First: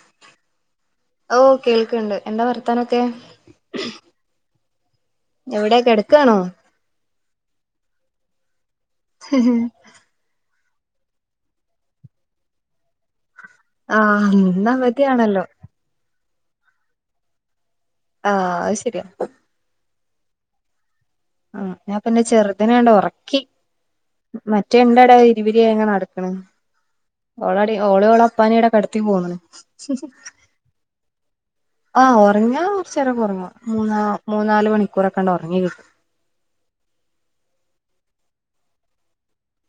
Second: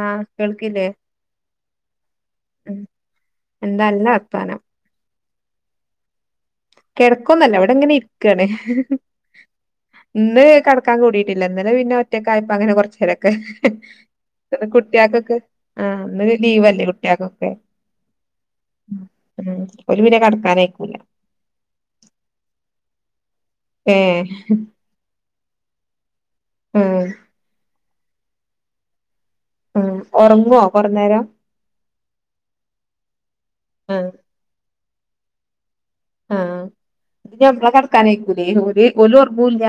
ആഹ് കേൾക്കില്ലേ ഓ കേൾക്ക്ണ്ട് എന്താ ഉം വർത്താനൊക്കെ എന്താ നല്ല വർത്താനം എവടെ കെടക്കയാണോ കെടക്കുന്നല്ല ഇവടെ ഇങ്ങനെ ഇരിക്ക്യണ് [unintelligible] ഇന്ന് കെടക്കാൻ കൂടിയിട്ടില്ല ഇന്നലെ പിന്നെ ഒറ്റക്കായപ്പ അങ്ങനെ കൊറച്ചേരൊക്കെ. ആഹ് ഇന്ന് കുട്ടിയാക്കൊക്കെ ഇന്നവധിയാണല്ലോ ആഹ് ഇന്ന് ലീവല്ലേ കുട്ടിയാക്കൊക്കെ. ആഹ് അയ് ശരിയാ ഓൽ പിന്നെ കടക്കാനായിക്കുല ആഹ് ഞാൻ പിന്നെ ചെറ്തിനണ്ട് ഒറക്കി. ഏഹ് മറ്റേ ഇണ്ടടെ ഇവര്യ എങ്ങനെ അടക്കണെ ഉം ഓളടി ഓളോളേ അപ്പാനേ അവടെ കെടത്തി പോന്ന്. ഉം ഒറങ്ങോ കൊറ നേരം ആഹ് ഒറങ്ങിയാ കൊറച്ച് നേരം ഒറങ്ങും മൂന്നാ ആഹ് മൂന്നാല് മണിക്കൂറൊക്കണ്ട് ഒറങ്ങി കിട്ടും. ആഹ് ഇത് എപ്പ കെടക്കാനായിരിക്കൂല്ലേ ഓര് ഒറങ്ങൂല്ല.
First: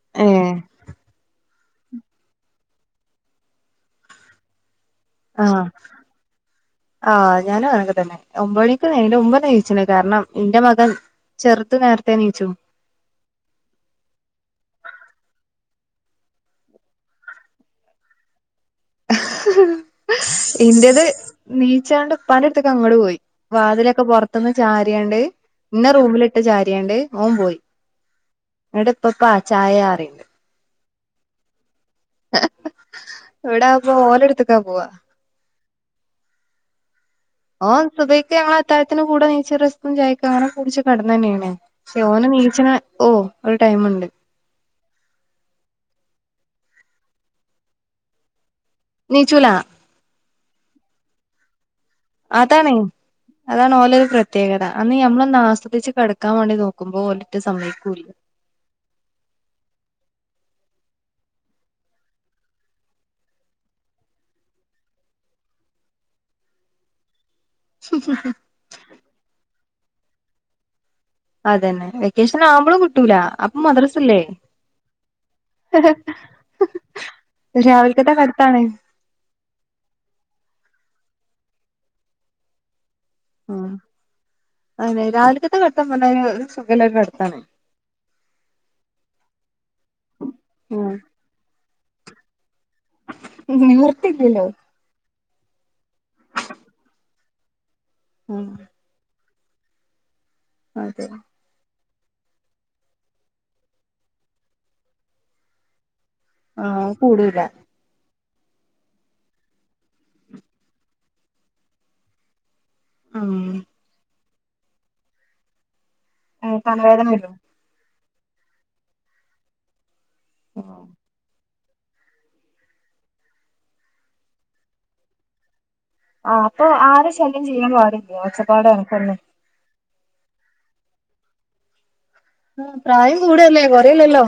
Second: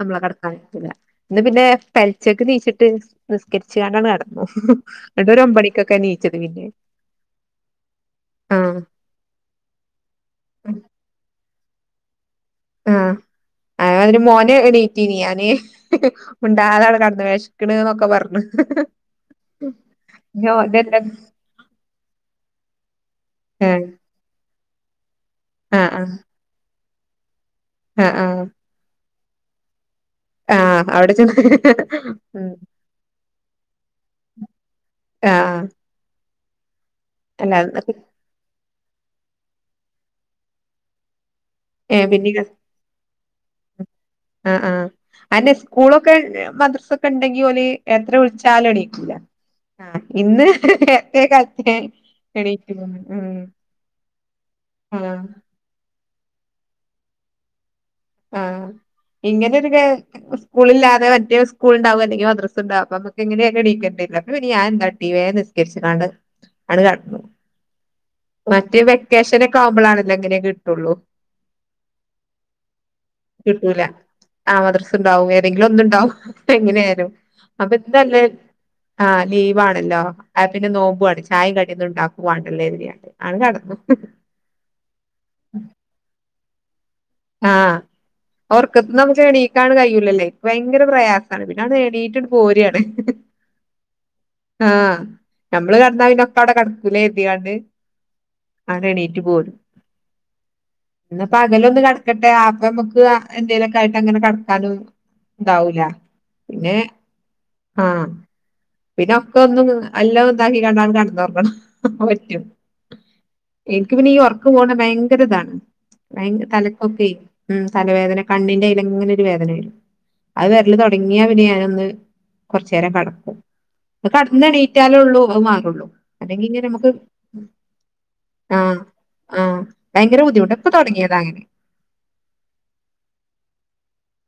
നമ്മളെ ഏഹ് കിടക്ക്യാന്ന് നിക്കുല്ലാ ഇന്ന് പിന്നെ [unintelligible] നിസ്കരിച്ചാണ്ടാണ് കെടന്നു. ആഹ് ആഹ് ഞാനും അങ്ങനതന്നെ ഒമ്പതു ആഹ് മണിക്ക് എന്റെ [unintelligible] കാരണം ഇന്റെ മകൻ ചെറുത് നേരത്തെേ എണീച്ചു. ആഹ് ആ അതിന് മോനെ എണീറ്റീനി ഞാന് [unintelligible] മുണ്ടാതെ അവിടെ കെടന്ന് വെശക്ക്ണ്ന്ന് ഒക്കെ പറഞ്. ഇന്റേത് നീച്ചാണ്ട് ഇപ്പാന്റെ അട്ത്ത്ക്ക് അങ്ങട് പോയി ഏഹ് വാതിലൊക്കെ പൊർത്ത്ന്ന് ചാരിയാണ്ട് ആഹ് ഇന്നെ ആഹ് റൂമിലി ചാരിയാണ്ട് ഓൻ പോയി ആഹ് ആഹ് ഇന്നട്ട് ഇപ്പപ്പ ചായ അറിണ്ട് ആഹ് അവിടെ ചെന്ന് ഉം ഇവ്‌ടാവുമ്പോ ഓലെ എടുത്ത്ക്കാ പോവാ ആഹ് അല്ല ഓൻ സുഭയ്ക്ക് ഞങ്ങൾ അത്തായത്തിന് കൂടെ നീച്ച് റെസ്ക്കും ചായക്കും അങ്ങനെ കുടിച്ച് കടന്നെന്നേണ് ക്ഷേ ഏഹ് ഓന് പിന്നീട് നീച്ച്ണെ ഓ ഒരു ടൈമ്ണ്ട് ആ ആഹ് അതന്നെ സ്കൂളൊക്കെ മദ്രസൊക്കെ ഇണ്ടെങ്കി ഓല് എത്ര വിളിച്ചാലും എണിക്കു നീച്ചുല ആ ഇന്ന് നേർത്തെ കാൽത്തെ അതാണെയ് അതാണ് ഓലരു പ്രത്യേകത അന്ന് ആഹ് ഞമ്മളൊന്ന് ആസ്വദിച്ച് കെട ക്കാൻ വേണ്ടി നോക്കുമ്പോ ഓലെറ്റെ സമ്മയ്ക്കുല്ല ആഹ് ഇങ്ങനൊരു കെ സ്കൂളില്ലാതെ മറ്റേ സ്കൂള് ഇണ്ടാവും അല്ലെങ്കി മദ്റസ ഇണ്ടാവും അപ്പൊ അമ്മക്ക് എങ്ങനെണെങ്കിലും എണീക്കേണ്ടിരില്ലേ അപ്പൊപിന്നെ ഞാന് എന്താട്ടി വേം നിസ് രിച്ച്കാണ്ട് അണ് കടക്കും പി ഉ മറ്റേ വെക്കേഷനക്കെ ആവുമ്പോളണെല്ലേ ഇങ്ങനെ കിട്ടൊള്ളൂ അതന്നെ വെക്കേഷൻ ആവുമ്പളും കിട്ടൂല അപ്പൊ കിട്ടൂല മദ്രസല്ലേ? ആ മദ്രസ് ഇണ്ടാവും ഏതെങ്കിലും ഒന്ന് ഇണ്ടാവും എങ്ങനെ ആയാലും അപ്പൊ രാവിലക്കത്തെ എന്തല്ലേ കടുത്താണ് ആഹഹ് ലീവാണല്ലോ അപ്പൊ പിന്നെ നോമ്പു ആണ് ചായിം കടിയൊന്ന് ഇണ്ടാക്കുവാണ്ടല്ലോ കരിതിയാണ്ട് ആത് നടക്കും അതെന്നെ രാവിൽക്കത്തെ കടത്തം പറഞ്ഞ ഒരു ഒര് സുഖള്ള ഒര് കട ആഹ് ഒർക്കത്ത്ന്ന് അമ്മക്ക് എണീക്കാണ് കഴിയുലല്ലേ ഭയങ്കര ആഹ് പ്രയാ സാണ് പിന്നെ അവ്ട്ന്ന് എണീറ്റ്ണ് പോര് ആണ് നിവർത്തില്ലല്ലോ ആഹ് അമ്മള് കെടന്നാ പിന്നൊക്ക അവിടെ കെടക്കൂലേ കെര്തിയാണ്ട് ഓൻ അണെ എണീറ്റ് പോരും അതെ ഇന്ന് പകലൊന്ന് കട്ക്കട്ടെ അപ്പ അമ്മക്ക് എന്തേലൊക്കെ ആയിട്ട് അങ്ങനെ കട്ക്കാനും ഇതാവൂല പിന്നെ ആഹ് കൂടൂല ആഹ് പിന്നെ ഒക്കെ ഒന്നും എല്ലാ ഇതാക്കി കണ്ടാണ് കടന്നോർങ്ങണം പറ്റും ആഹ് ഇൻക്ക് പിന്നെ ഈ ഒർക്ക് പോണെ ഭയങ്കരതാണ് ഭയങ്ക തല തലവേദന വരും ഉം തലവേദന കണ്ണിന്റെ അയിലങ്ങനെ ഒരു വേദന വെരും അത് വെര്ല് തൊട ങ്ങിയ പിന്നെ ഞാനൊന്ന് കൊറച്ചേരം കടക്കും. ഒന്ന് കടന്നെണീറ്റാലേ ഒള്ളൂ അത് മാറൊള്ളൂ. ആ അപ്പൊ ആരും ശല്യം ചെയ്യാൻ പാടില്ലേ ഒച്ചപ്പാടും ആഹ് അനക്കൊന്നും ആഹ് ഭയങ്കര ബുദ്ധിമുട്ട ഇപ്പൊ തൊടങ്ങിയേത അങ്ങനെ ഉം പ്രായം കൂടല്ലേ കൊ റയല്ലല്ലോ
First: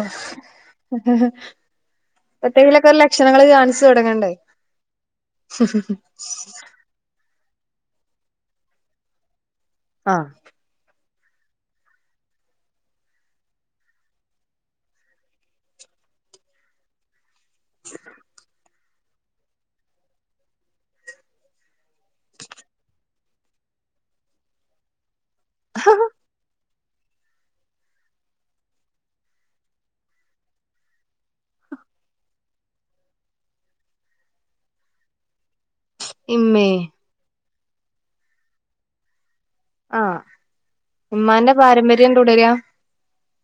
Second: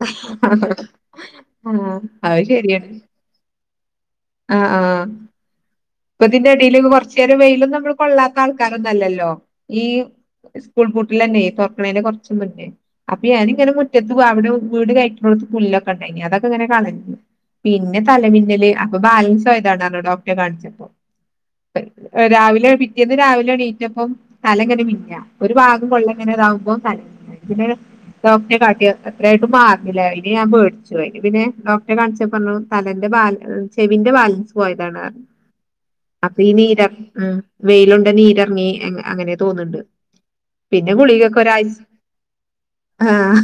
ആഹ് അത് ശരിയാണ് അപ്പത്തെയിലൊക്കെ ലക്ഷണങ്ങൾ കാണിച്ച് തൊടങ്ങണ്ടേ? ആഹ് ആഹ് [unintelligible] ചെറിയെ വെയിലൊന്നും അമ്മള് കൊള്ളാത്ത ആൾക്കാരൊന്നല്ലല്ലോ ഈ ആഹ് സ്കൂൾ പൂട്ടിലെന്നെ തോർക്കിണീന്റെ കൊറച്ച് മുന്ന് അപ്പൊ ഞാനിങ്ങനെ മുറ്റത്ത് അവിടെ വീട് കഴറ്റ്ണോട്ത്ത് പുല്ലൊക്കെ ഇണ്ടായിനി അതൊക്കെ ഇങ്ങനെ കളഞ്ഞു പിന്നെ തലമിന്നല് അപ്പൊ ബാലൻസ് പോയതാണ് പറഞ്ഞു ഡോക്ടറെ കാണിച്ചപ്പോ രാവിലെ പിറ്റേന്ന് രാവിലെ എണീറ്റപ്പം തല ഇങ്ങനെ മിന്ന ഒരു ഭാഗം കൊള്ളെ ഇങ്ങനെ അതാവുമ്പം തലമിന്ന പിന്നെ ഡോക്ടറെ കാട്ടി എത്രായിട്ട് മാർണ്ല്ല അയ്‌ല് ഞാൻ പേട്ച്ചു പോയി അയ്‌ല് പിന്നെ ഡോക്ടറെ കാണിച്ച പറഞ്ഞു തലന്റെ ബാല ചെവിന്റെ ബാലൻസ് പോയതാണ് അപ്പൊ ഈ ഇമ്മേ നീര ഉം വെയിലുണ്ട് നീരിറങ്ങി അങ്ങനെ തോന്ന്ണ്ട് ആഹ് പിന്നെ ഗുളികക്കൊ ഇമ്മാന്റെ ഒരാഴ് [unintelligible] തുടരാ ആഹ്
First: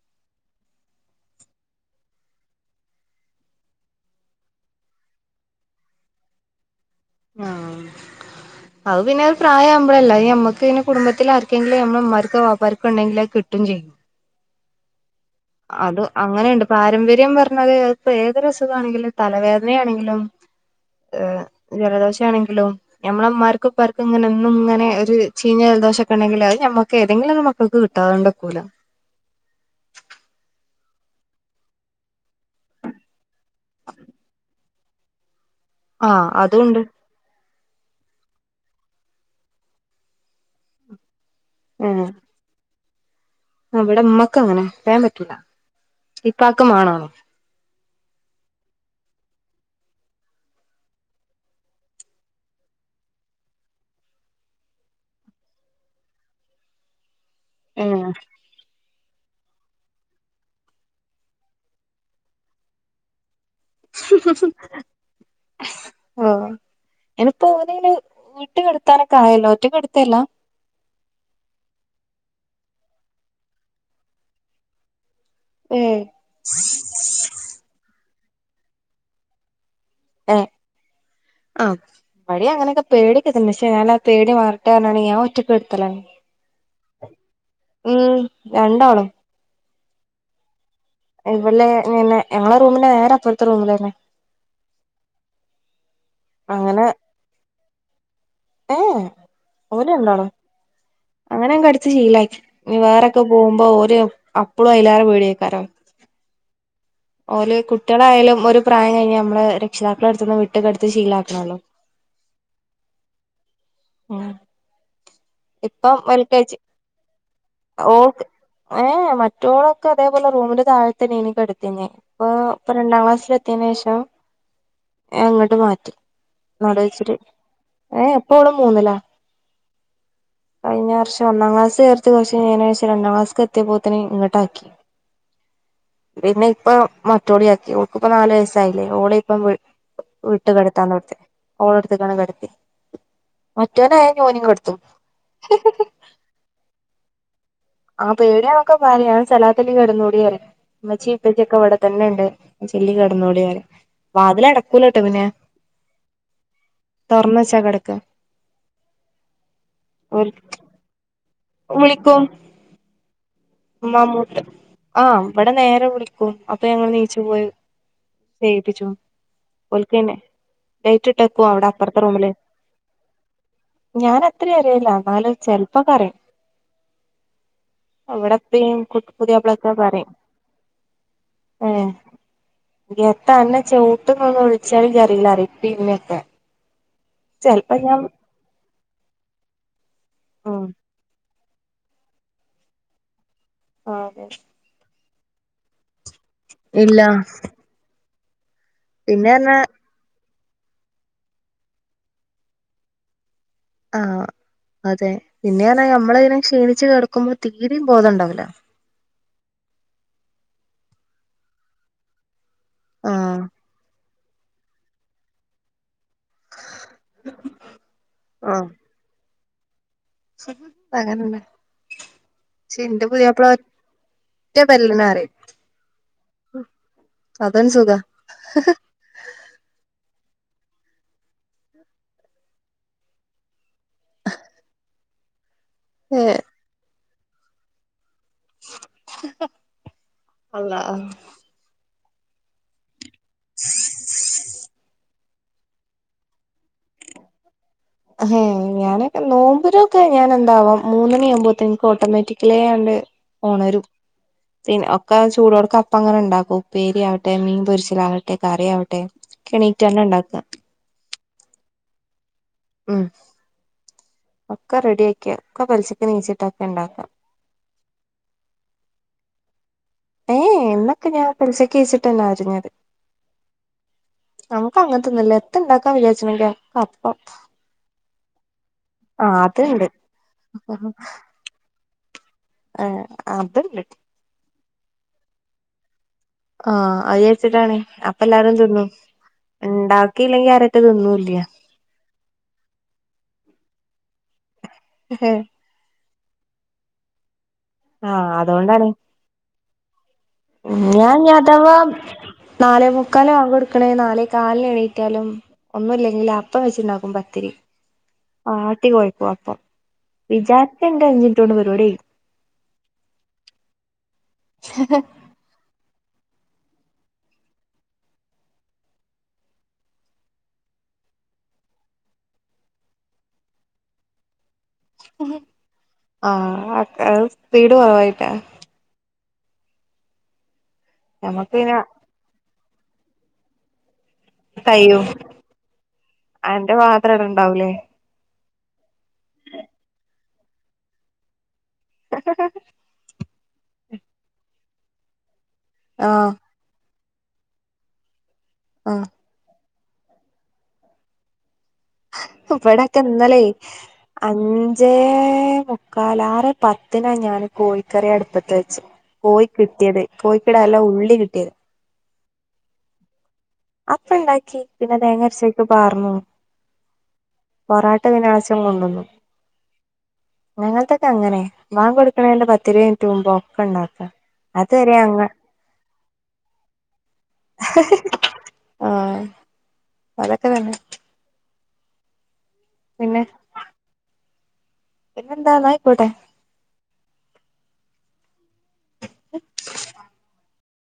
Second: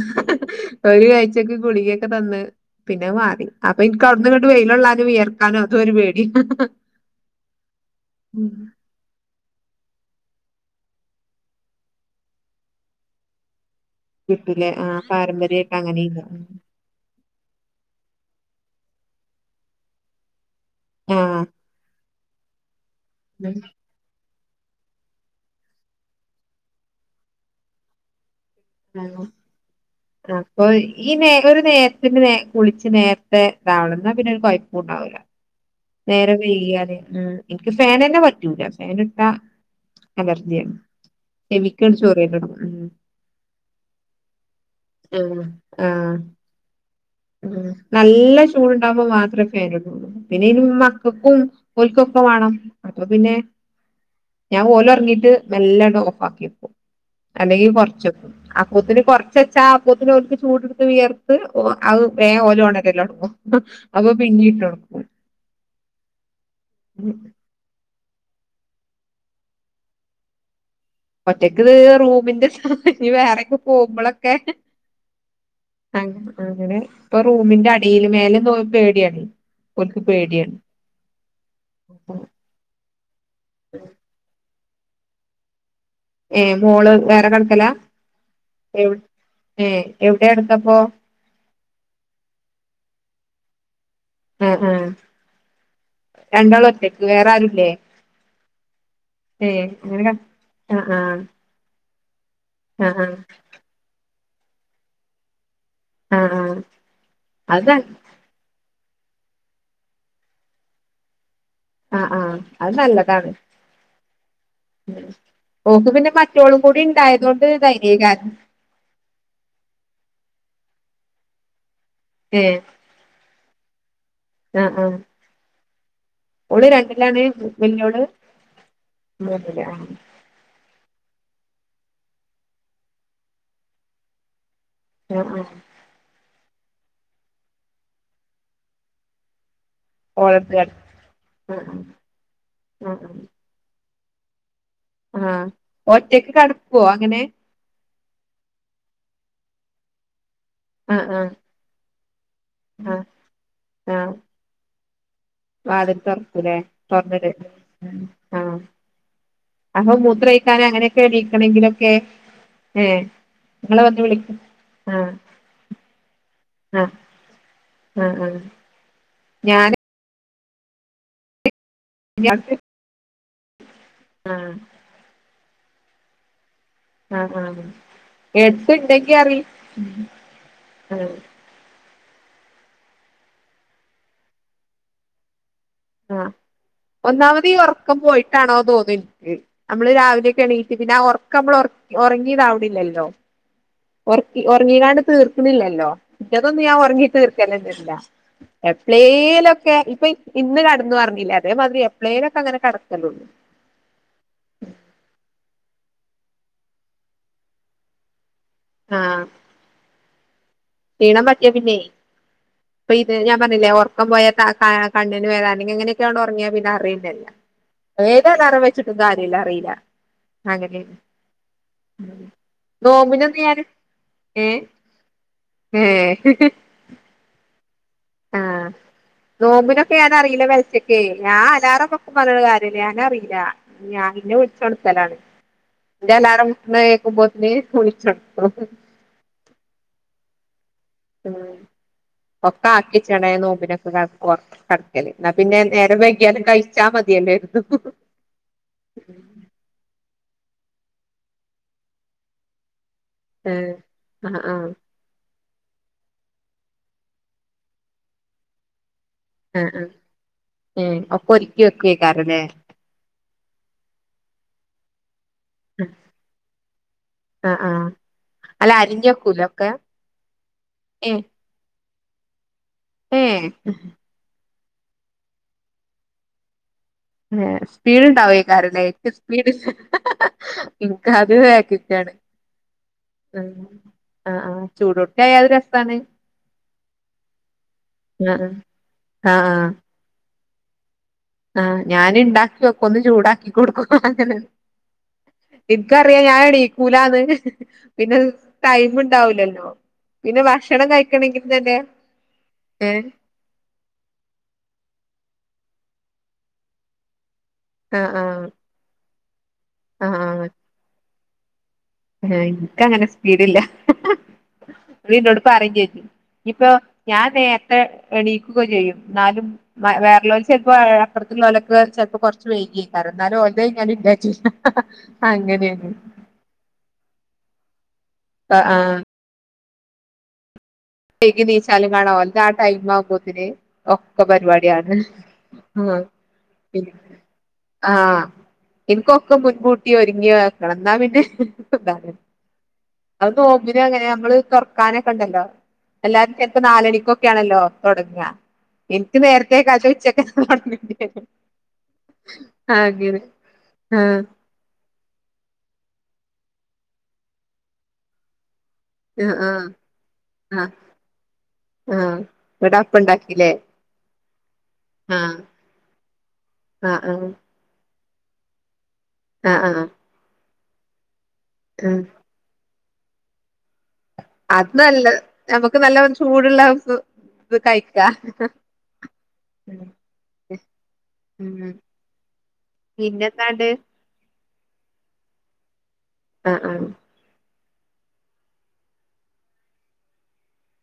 ഒരു കാഴ്ചക്ക് കുളികൊക്കെ തന്ന് പിന്നെ മാറി അപ്പൊ എനിക്ക് അവ്ട്ന്ന്ങ്ങട്ട് വെയിലൊള്ളാനും വിയർക്കാനും അതൊരു പേടി ആഹ് ഉം അത് പിന്നെ പ്രായം ആവുമ്പഴല്ലെ അയ്ന് നമ്മക്കന്നെ കുടുംബത്തിൽ ആർക്കെങ്കിലും നമ്മമാർക്കോ വാപ്പാർക്കോ ഉണ്ടെങ്കിൽ അത് കിട്ടും ചെയ്യും കിട്ടു ലേ ആഹ് പാരമ്പര്യായിട്ട് അത് അങ്ങനെ ഇല്ല അങ്ങനെയുണ്ട് പാരമ്പര്യം പറഞ്ഞത് ഇപ്പ ഏതൊരു അസുഖാണെങ്കിലും തലവേദനയാണെങ്കിലും ആഹ് ജലദോഷ ആണെങ്കിലും ഞമ്മളമാർക്കും ഉപ്പാർ ഇങ്ങനെന്നും ഇങ്ങനെ ഒരു ചീഞ്ഞ ജലദോഷൊക്കെണ്ടെങ്കിൽ അത് നമ്മുക്ക് ഏതെങ്കിലും ഒരു മക്കൾക്ക് കിട്ടാതെണ്ടക്കൂല്ല ആ അപ്പൊ ഈ നേ ഒരു നേരത്തിന് നേ കുളിച്ച നേര ഇതാവന്ന പിന്നെ ഒരു കൊഴപ്പണ്ടാവൂല ആഹ് നേരം അതുണ്ട് വെയ്കിയാല് ഉം എനിക്ക് ഫേനന്നെ പറ്റൂല ഫേന് ഇട്ട അലർജിയാണ് എനിക്കങ് ചോറ് വെയ്ക്കണം ഇവടെ ഉമ്മാക്ക് അങ്ങനെ ഫാൻ പറ്റില്ല ആഹ് ഇപ്പാക്ക് മാണാനും ഉം നല്ല ചൂടാവുമ്പൊ മാത്രേ ഫേൻ ഇടുള്ളൂ പിന്നെ ഈ മക്കൾക്കും ഓൽക്കൊക്കെ വാണം അപ്പൊ പിന്നെ ഞാൻ ഓലൊർങ്ങീട്ട് മെല്ലെങ്ട്ട് ഓഫാക്കിടും അല്ലെങ്കി ഏഹ് കൊർച്ചക്കും അപ്പോത്തിന് കൊർച്ച് വെച്ചാ അപ്പോത്തിന് അവർക്ക് ചൂട്‌ട്ത്ത് വിയർത്ത് ഓ അത് വേ ഓലോണകലൊട്ങ്ങും അപ്പൊ പിന്നീട്ടൊട്ക്കും ഇപ്പ ഓലയ്ന് വീട്ട് കടത്താനൊക്കെ ആയല്ലോ ഒറ്റക്കടത്തല്‌ല്ല ഒറ്റക്ക്ത് റൂമിന്റെ വേറെക്കെ പോകുമ്പളൊക്കെ ഏഹ് അ അങ്ങനെ ഇപ്പൊ റൂമിന്റെ അടിയില് മേലക്ക് പോകുമ്പോ പേടിയാണ് ഓൽക്ക് പേടിയാണ് ആഹ് ഇവടി അങ്ങനൊക്കെ പേടിയൊക്കെ തന്നെ ക്ഷേ ഞാ പേടി മാറട്ടേർനാണ് ഞാൻ ഒറ്റക്ക് കെട്ത്തലാണ് ഏഹ് മോള് വേറെ കെട്ക്കല എ രണ്ടാളും ഏഹ് എവിടെ കെട്ക്കാപ്പോ ഇവളെ പിന്നെ ഞങ്ങളെ റൂമിന്റെ നേരെ അപ്പർത്തെ റൂമിലന്നെ അഹ് ആഹ് രണ്ടാള അങ്ങനെ ഒറ്റക്ക് വേറെ ആരുല്ലേ ഏ ഏഹ് ഓല് അങ്ങനെ രണ്ടാളും ആഹ് അങ്ങനെ ഞാൻ കടിച്ച് ശീലാക്കി ആഹ് ആഹ് വേറൊക്കെ പോകുമ്പോ ഓര് അപ്പളും അയ്‌ലാറെ പേടിയാക്കേരം ആഹ് ആഹ് ആഹ് ഓല് അത് കുട്ടികളായാലും ഒരു പ്രായം ആയ നമ്മള് രക്ഷിതാക്കള അട്ത്ത്ന്ന് വിട്ട് കട്ത്തി ശീലാക്കണല്ലോ അഹ് ആഹ് അത് നല്ലതാണ് ഉം ഓൾക്ക് ഇപ്പം പിന്നെ എൽ കെ ജി മറ്റോളും കൂടി ഉണ്ടായതൊണ്ട് ദൈര്യാ കേരം ഏഹ് മറ്റോളൊക്കെ അതേപോലെ റൂമിന്റെ താഴെത്തന്നെയ്നി കെടത്തീനേ ഇപ്പൊ ഏഹ് ഇപ്പൊ രണ്ടാം ക്ലാസ്സില എത്തിയതിനേഷം ആഹ് ആഹ് അങ്ങട്ട് മാറ്റി ഓള് രണ്ടിലാണ് വല്യ ഏഹ് ഇപ്പ ഓള് മൂന്നിലാ കഴിഞ്ഞ വർഷം ഒന്നാം ക്ലാസ് ചേർത്ത് പക്ഷേ അയിനേഷം രണ്ടാം ക്ലാസ്ക്ക് എത്തിയപ്പോത്തന് ഇങ്ങട്ട്ആക്കി. [unintelligible] പിന്നെ ഇപ്പ മറ്റോളിയാക്കി ഓക്ക്പ്പൊ നാല് വയസായില്ലേ ഓള ഇപ്പ [unintelligible] വിട്ട് ഓളെട്ത്ത് കെട കെടത്താനോർത്ത് ആഹ് ഓളെടുത്തക്കാണ് കെട്ത്തി ആഹ് ആഹ് മറ്റോനായാ ഇനി ഓനിം കെട്ത്തും ആഹ ഒറ്റക്ക് കടകുവോ അങ്ങനെ? ആ പൊടി യാണൊക്കെ പറയും സലത് ലി കടന്നുകൂടി പറിം. ആഹ് മ്മച്ചി ആഹ് ഇപ്പച്ചിക്കെ വടെ തന്നെ ഉണ്ട് ചെല്ലി ആഹ് കിടന്നോടരെ വാതില അടക്കൂല കേട്ടോ പിനെ വതില് തുറക്കൂലെ തുറന്നിട് കെടക്കാ ആഹ! അഹൊ ഓൽ മൂത്രഴിക്കാന അങ്ങനെയൊക്കെ എണീക്കണെങ്കിലൊക്കെ ഏഹ് നിങ്ങള് വന്ന് വിളിക്ക് മ്മൂട്ട് ആ ആഹ് ഇവിടെ നേരെ വിളിക്കും അപ്പൊ ഞങ്ങൾ നീച്ചു പോയി ആഹ ആഹ ഞാ പിന്നെ ലൈറ്റ് ഇട്ടക്കു അവിടെ അപ്പുറത്തെ റൂമില്. ഇയാൾക്ക് ആഹ് ഞൻത്രയും അറിയില്ല എന്നല് ചെലപ്പോ അറിയും ആഹ ആഹ ഇവിടെ എടുത്ത് ഇപ്പയും ഇണ്ടാക്കി അറിയ പുതിയാപ്പളൊക്കെ പറയും ആഹ ഏ ഗത്തന്നെ ചവിട്ടന്ന ഒന്നന്ന് വിളിച്ചാൽ കറിയില്ല ഇപ്പിംഇമമിം കൊ. ആഹ് ഒന്നാമത് ഈ ഉറക്കം പോയിട്ടാണോ തോന്നുന്നു എനിക്ക് നമ്മള് രാവിലെയൊക്കെ ഉം എണീട്ട് പിന്നെ ആഹാ ഒറ നമ്മൾ ഉറങ്ങിയതാവാനില്ലാലോ? ആഹ് അതെ ഉറക്കി ഉറങ്ങിക്കാണ്ട് തീർക്കുന്നില്ലല്ലോ ഇതൊന്നും ഞാൻ ഇല്ല ഉറങ്ങിയിട്ട് തീർക്കലന്നരില്ല. പിന്നെ പറഞ്ഞാ എപ്ലൈലൊക്കെ ഇപ്പൊ ഇന്ന് കടന്നന്ന് പറഞ്ഞില്ലേ അതേമാതിരി എപ്ലൈലൊക്കെ അങ്ങനെ കടക്കലുള്ളൂ. ആഹ. അതെ പിന്നെയാ നമ്മള് ഇങ്ങനെ ക്ഷീണിച്ചു കേടക്കുമ്പോ തീരയും ബോധം ഉണ്ടാവുല. ആഹ് ക്ഷീണം പറ്റിയ പിന്നെ അപ്പൊ ഇത് ഞാൻ ആഹ് പറഞ്ഞില്ലേ ഓർ ഇപ്പം പോയ കണ്ണിന് വേദാനെ എങ്ങനെയൊക്കെയ ഉറങ്ങിയാ പിന്നെ അറയിന്നല്ല ഏതാലറാം വെച്ചിട്ട്. സുഖാര്യല്ല അറിയില്ല. അങ്ങനെയാണ് അകനണ്ട് ച എന്റെ നോമ്പിനൊന്നും പുതിയപ്പ. ഞാൻ മറ്റ പൽ [unintelligible] ഉം അതാണ് സുഖ ആഹ് നോമ്പിനൊക്കെ ഞാനൻറിയില്ല പെൽചക് ഞാൻ അലാറം വെക്കും പറഞ്ഞ്ട് കാര്യമല്ലേ ഞാൻ അറിയില്ല. ഞാൻ പിന്നെ വിളിച്ചു ഉണർത്തൽ ആണ് എന്റെ ഏഹ് അലാറം കേക്കുമ്പോത്തിന് വിളിച്ച് ഓണർത്തും. അളള ഒക്ക ആക്കി ചട നോപിനൊക്കെ കടക്കല് എന്നാ പിന്നെ നേരം വൈകിയാലും കഴിച്ചാ മതിയല്ലോയിരുന്ന്. ഹമ്മ്.. ഞാനൊക്കെ നോമ്പരൊക്കെ ഞാൻ എന്താവാം മൂന്നണിയ ആവുമ്പോത്തെ എനിക് ഓട്ടോമാറ്റിക്കലേണ്ട്. ഏഹ് ഓണരും ആഹ് ആഹ് പി ഒക്ക ചൂടോട അപ്പം അങ്ങനെ ഉണ്ടാക്കും ഉപ്പേരിയാവട്ടെ മീൻ പൊരിച്ചിലകട്ടെ കറിയവട്ടെ. കെണീറ്റ് തന്നെ ഉണ്ടാക്ക. ഉം ഒകൊ ഒരുകി വെക്കു കേക്കാറല്ലേ. ഉം ഒക്കെ റെഡി ആക്കി ഒക്കെ പെലിചക്ക് നീച്ചിട്ടൊക്കെ ഉണ്ടാക്ക. ആഹാ ആഹഅല്ല അരിഞ്ഞക്കൂല ഒക്കെ. ഏയ് എന്നൊക്കെ ഞാൻ പെലിചക്കച്ചിട്ടന്ന ആരിഞ്ഞത്. ഹോ നമുക്ക് അങ്ങനത്തെന്നുമല്ല എത്ത് ഇണ്ടാക്കാൻ വിചാരിച്ചണെങ്കപ്പം. ഏ സ്പീഡ ഇണ്ടാവോ ക്കാരല്ലേ ആ സ്പീഡ് അത്ണ്ട് ഇല ഏ അത്ണ്ട് ആഹ ആഹ ചൂടൊട്ട ആയാ തൊരു രസണ് ആഹ അത് ചെച്ചിട്ടാണ് അപ്പ ആഹ് എല്ലാരും തിന്നും ആഹ് ഉണ്ടാക്കിയില്ലെങ്കി ആരട്ട് തിന്നുല്ല. ആഹ. ഞാന് ഉണ്ടാക്കി വെക്കും ഒന്ന് ചൂടാക്കി കൊടുക്കും അങ്ങനൊ. ഹേയ്! എനിക്കറിയാം ഞൻ എന്നിക്കൂലാന്ന് ആ പിന്നെ അതുകൊണ്ടാണ് ടൈമ് ഇണ്ടാവൂലല്ലോ. ഞാൻ അഥവാ നാലേ ഏഹ് മുക്കാല് ബക് കൊടുക്ക. കക്കണ നാലേ കാലി എണീറ്റാലും ഒന്നുമില്ലെങ്കിൽ അപ്പം വെച്ചിണ്ടാക്കും പത്തിരി. ആഹ് ആഹ്. വാട്ടി കൊഴ്ക്കും അപ്പം വിചാർച്ച മിനിറ്റ് കൊണ്ട് പരിപാടി കയ്യും. എഹ് എനിക്കങ്ങനെ സ്പീഡില്ല. ഹ കഴിയും [unintelligible] ഇപ്പൊ ഞാൻ നേരത്തെ എണീക്കൊക്കെ ചെയ്യും ന്നാലും വേറെള്ളൊരു ചെലപ്പോ അപ്പുറത്തുള്ളോലൊക്കെ ചെലപ്പൊ കൊറച്ച് വൈകിയകാരം എന്നാലും ഓലത്കഴിഞ്ഞാലും ന്റെ ചെയ്യാ അങ്ങനേണ്‌ ആഹ് അയ് സ്പീഡ് കുറവായിട്ട ആ ആഹ് വൈകി ഞമ്മക്ക് പിന്നെ നീച്ചാലും കാണാ ഓന്റെ ആ ടൈമാകുമ്പോത്തിന് ഒക്കെ പരിപാടിയാണ് കയ്യും ആഹ അന്റെ ന് മാത്രം അവിടെ ഇണ്ടാവൂലേ ആഹ് എന്ക്കൊക്കെ മുൻകൂട്ടി ഒരുങ്ങിയക്കണം എന്നാ പിന്നെ താ അത് നോമ്പിനും അങ്ങനെയാ നമ്മള് തോറക്കാനൊക്കെണ്ടല്ലൊ ആഹ് എല്ലാരും ചെലപ്പോ നാലണിക്കൊക്കെയാണല്ലോ തോടങ്ങ ആഹ് ഇന്ക്ക് നേരത്തെ ർതെ കാലത്തെ ഉച്ചക്ക [unintelligible] ഇവിടക്കെ ഇന്നലേ ആഹ് അന് ജെ മുക്കാല് ആറെ പത്തിനാ ഞാൻ കോഴിക്കറി അടുപ്പത്ത് വെച്ചെ കോയി ആഹ് കിട്ടിയത് ആഹ് കോഴിക്കിടള്ള ഉള്ളി കിട്ടിയത് ആഹ് ന്നിട്ട് അപ്പ ണ്ടാക്കീലെ അപ്പണ്ടാക്കി പിന്നെ തേങ്ങ അരച്ചേക്ക് പാർന്നു ആഹ് ആഹ് പൊറാട്ട [unintelligible] കൊണ്ടുവന്നു ആ ആആഹ് ഞങ്ങൾത്തൊക്കെ അങ്ങനെ വാങ്കു കൊടുക്കണതിന്റെ പത്തിരുവത് മിനുറ്റ് മുമ്പ ഒക്കെ ണ്ടാക്ക അത് ല്ല ഞമ്മുക്ക് നല്ല ചൂടുള്ളാപ്പം - കയ്ക്ക ആഹ് അതൊക്കെ തന്നെ ഉം പിന്നെ എന്താണ്ട് പിന്നെന്താ ന്നാ ആയിക്കോട്ടെ ആഹ് ആഹ്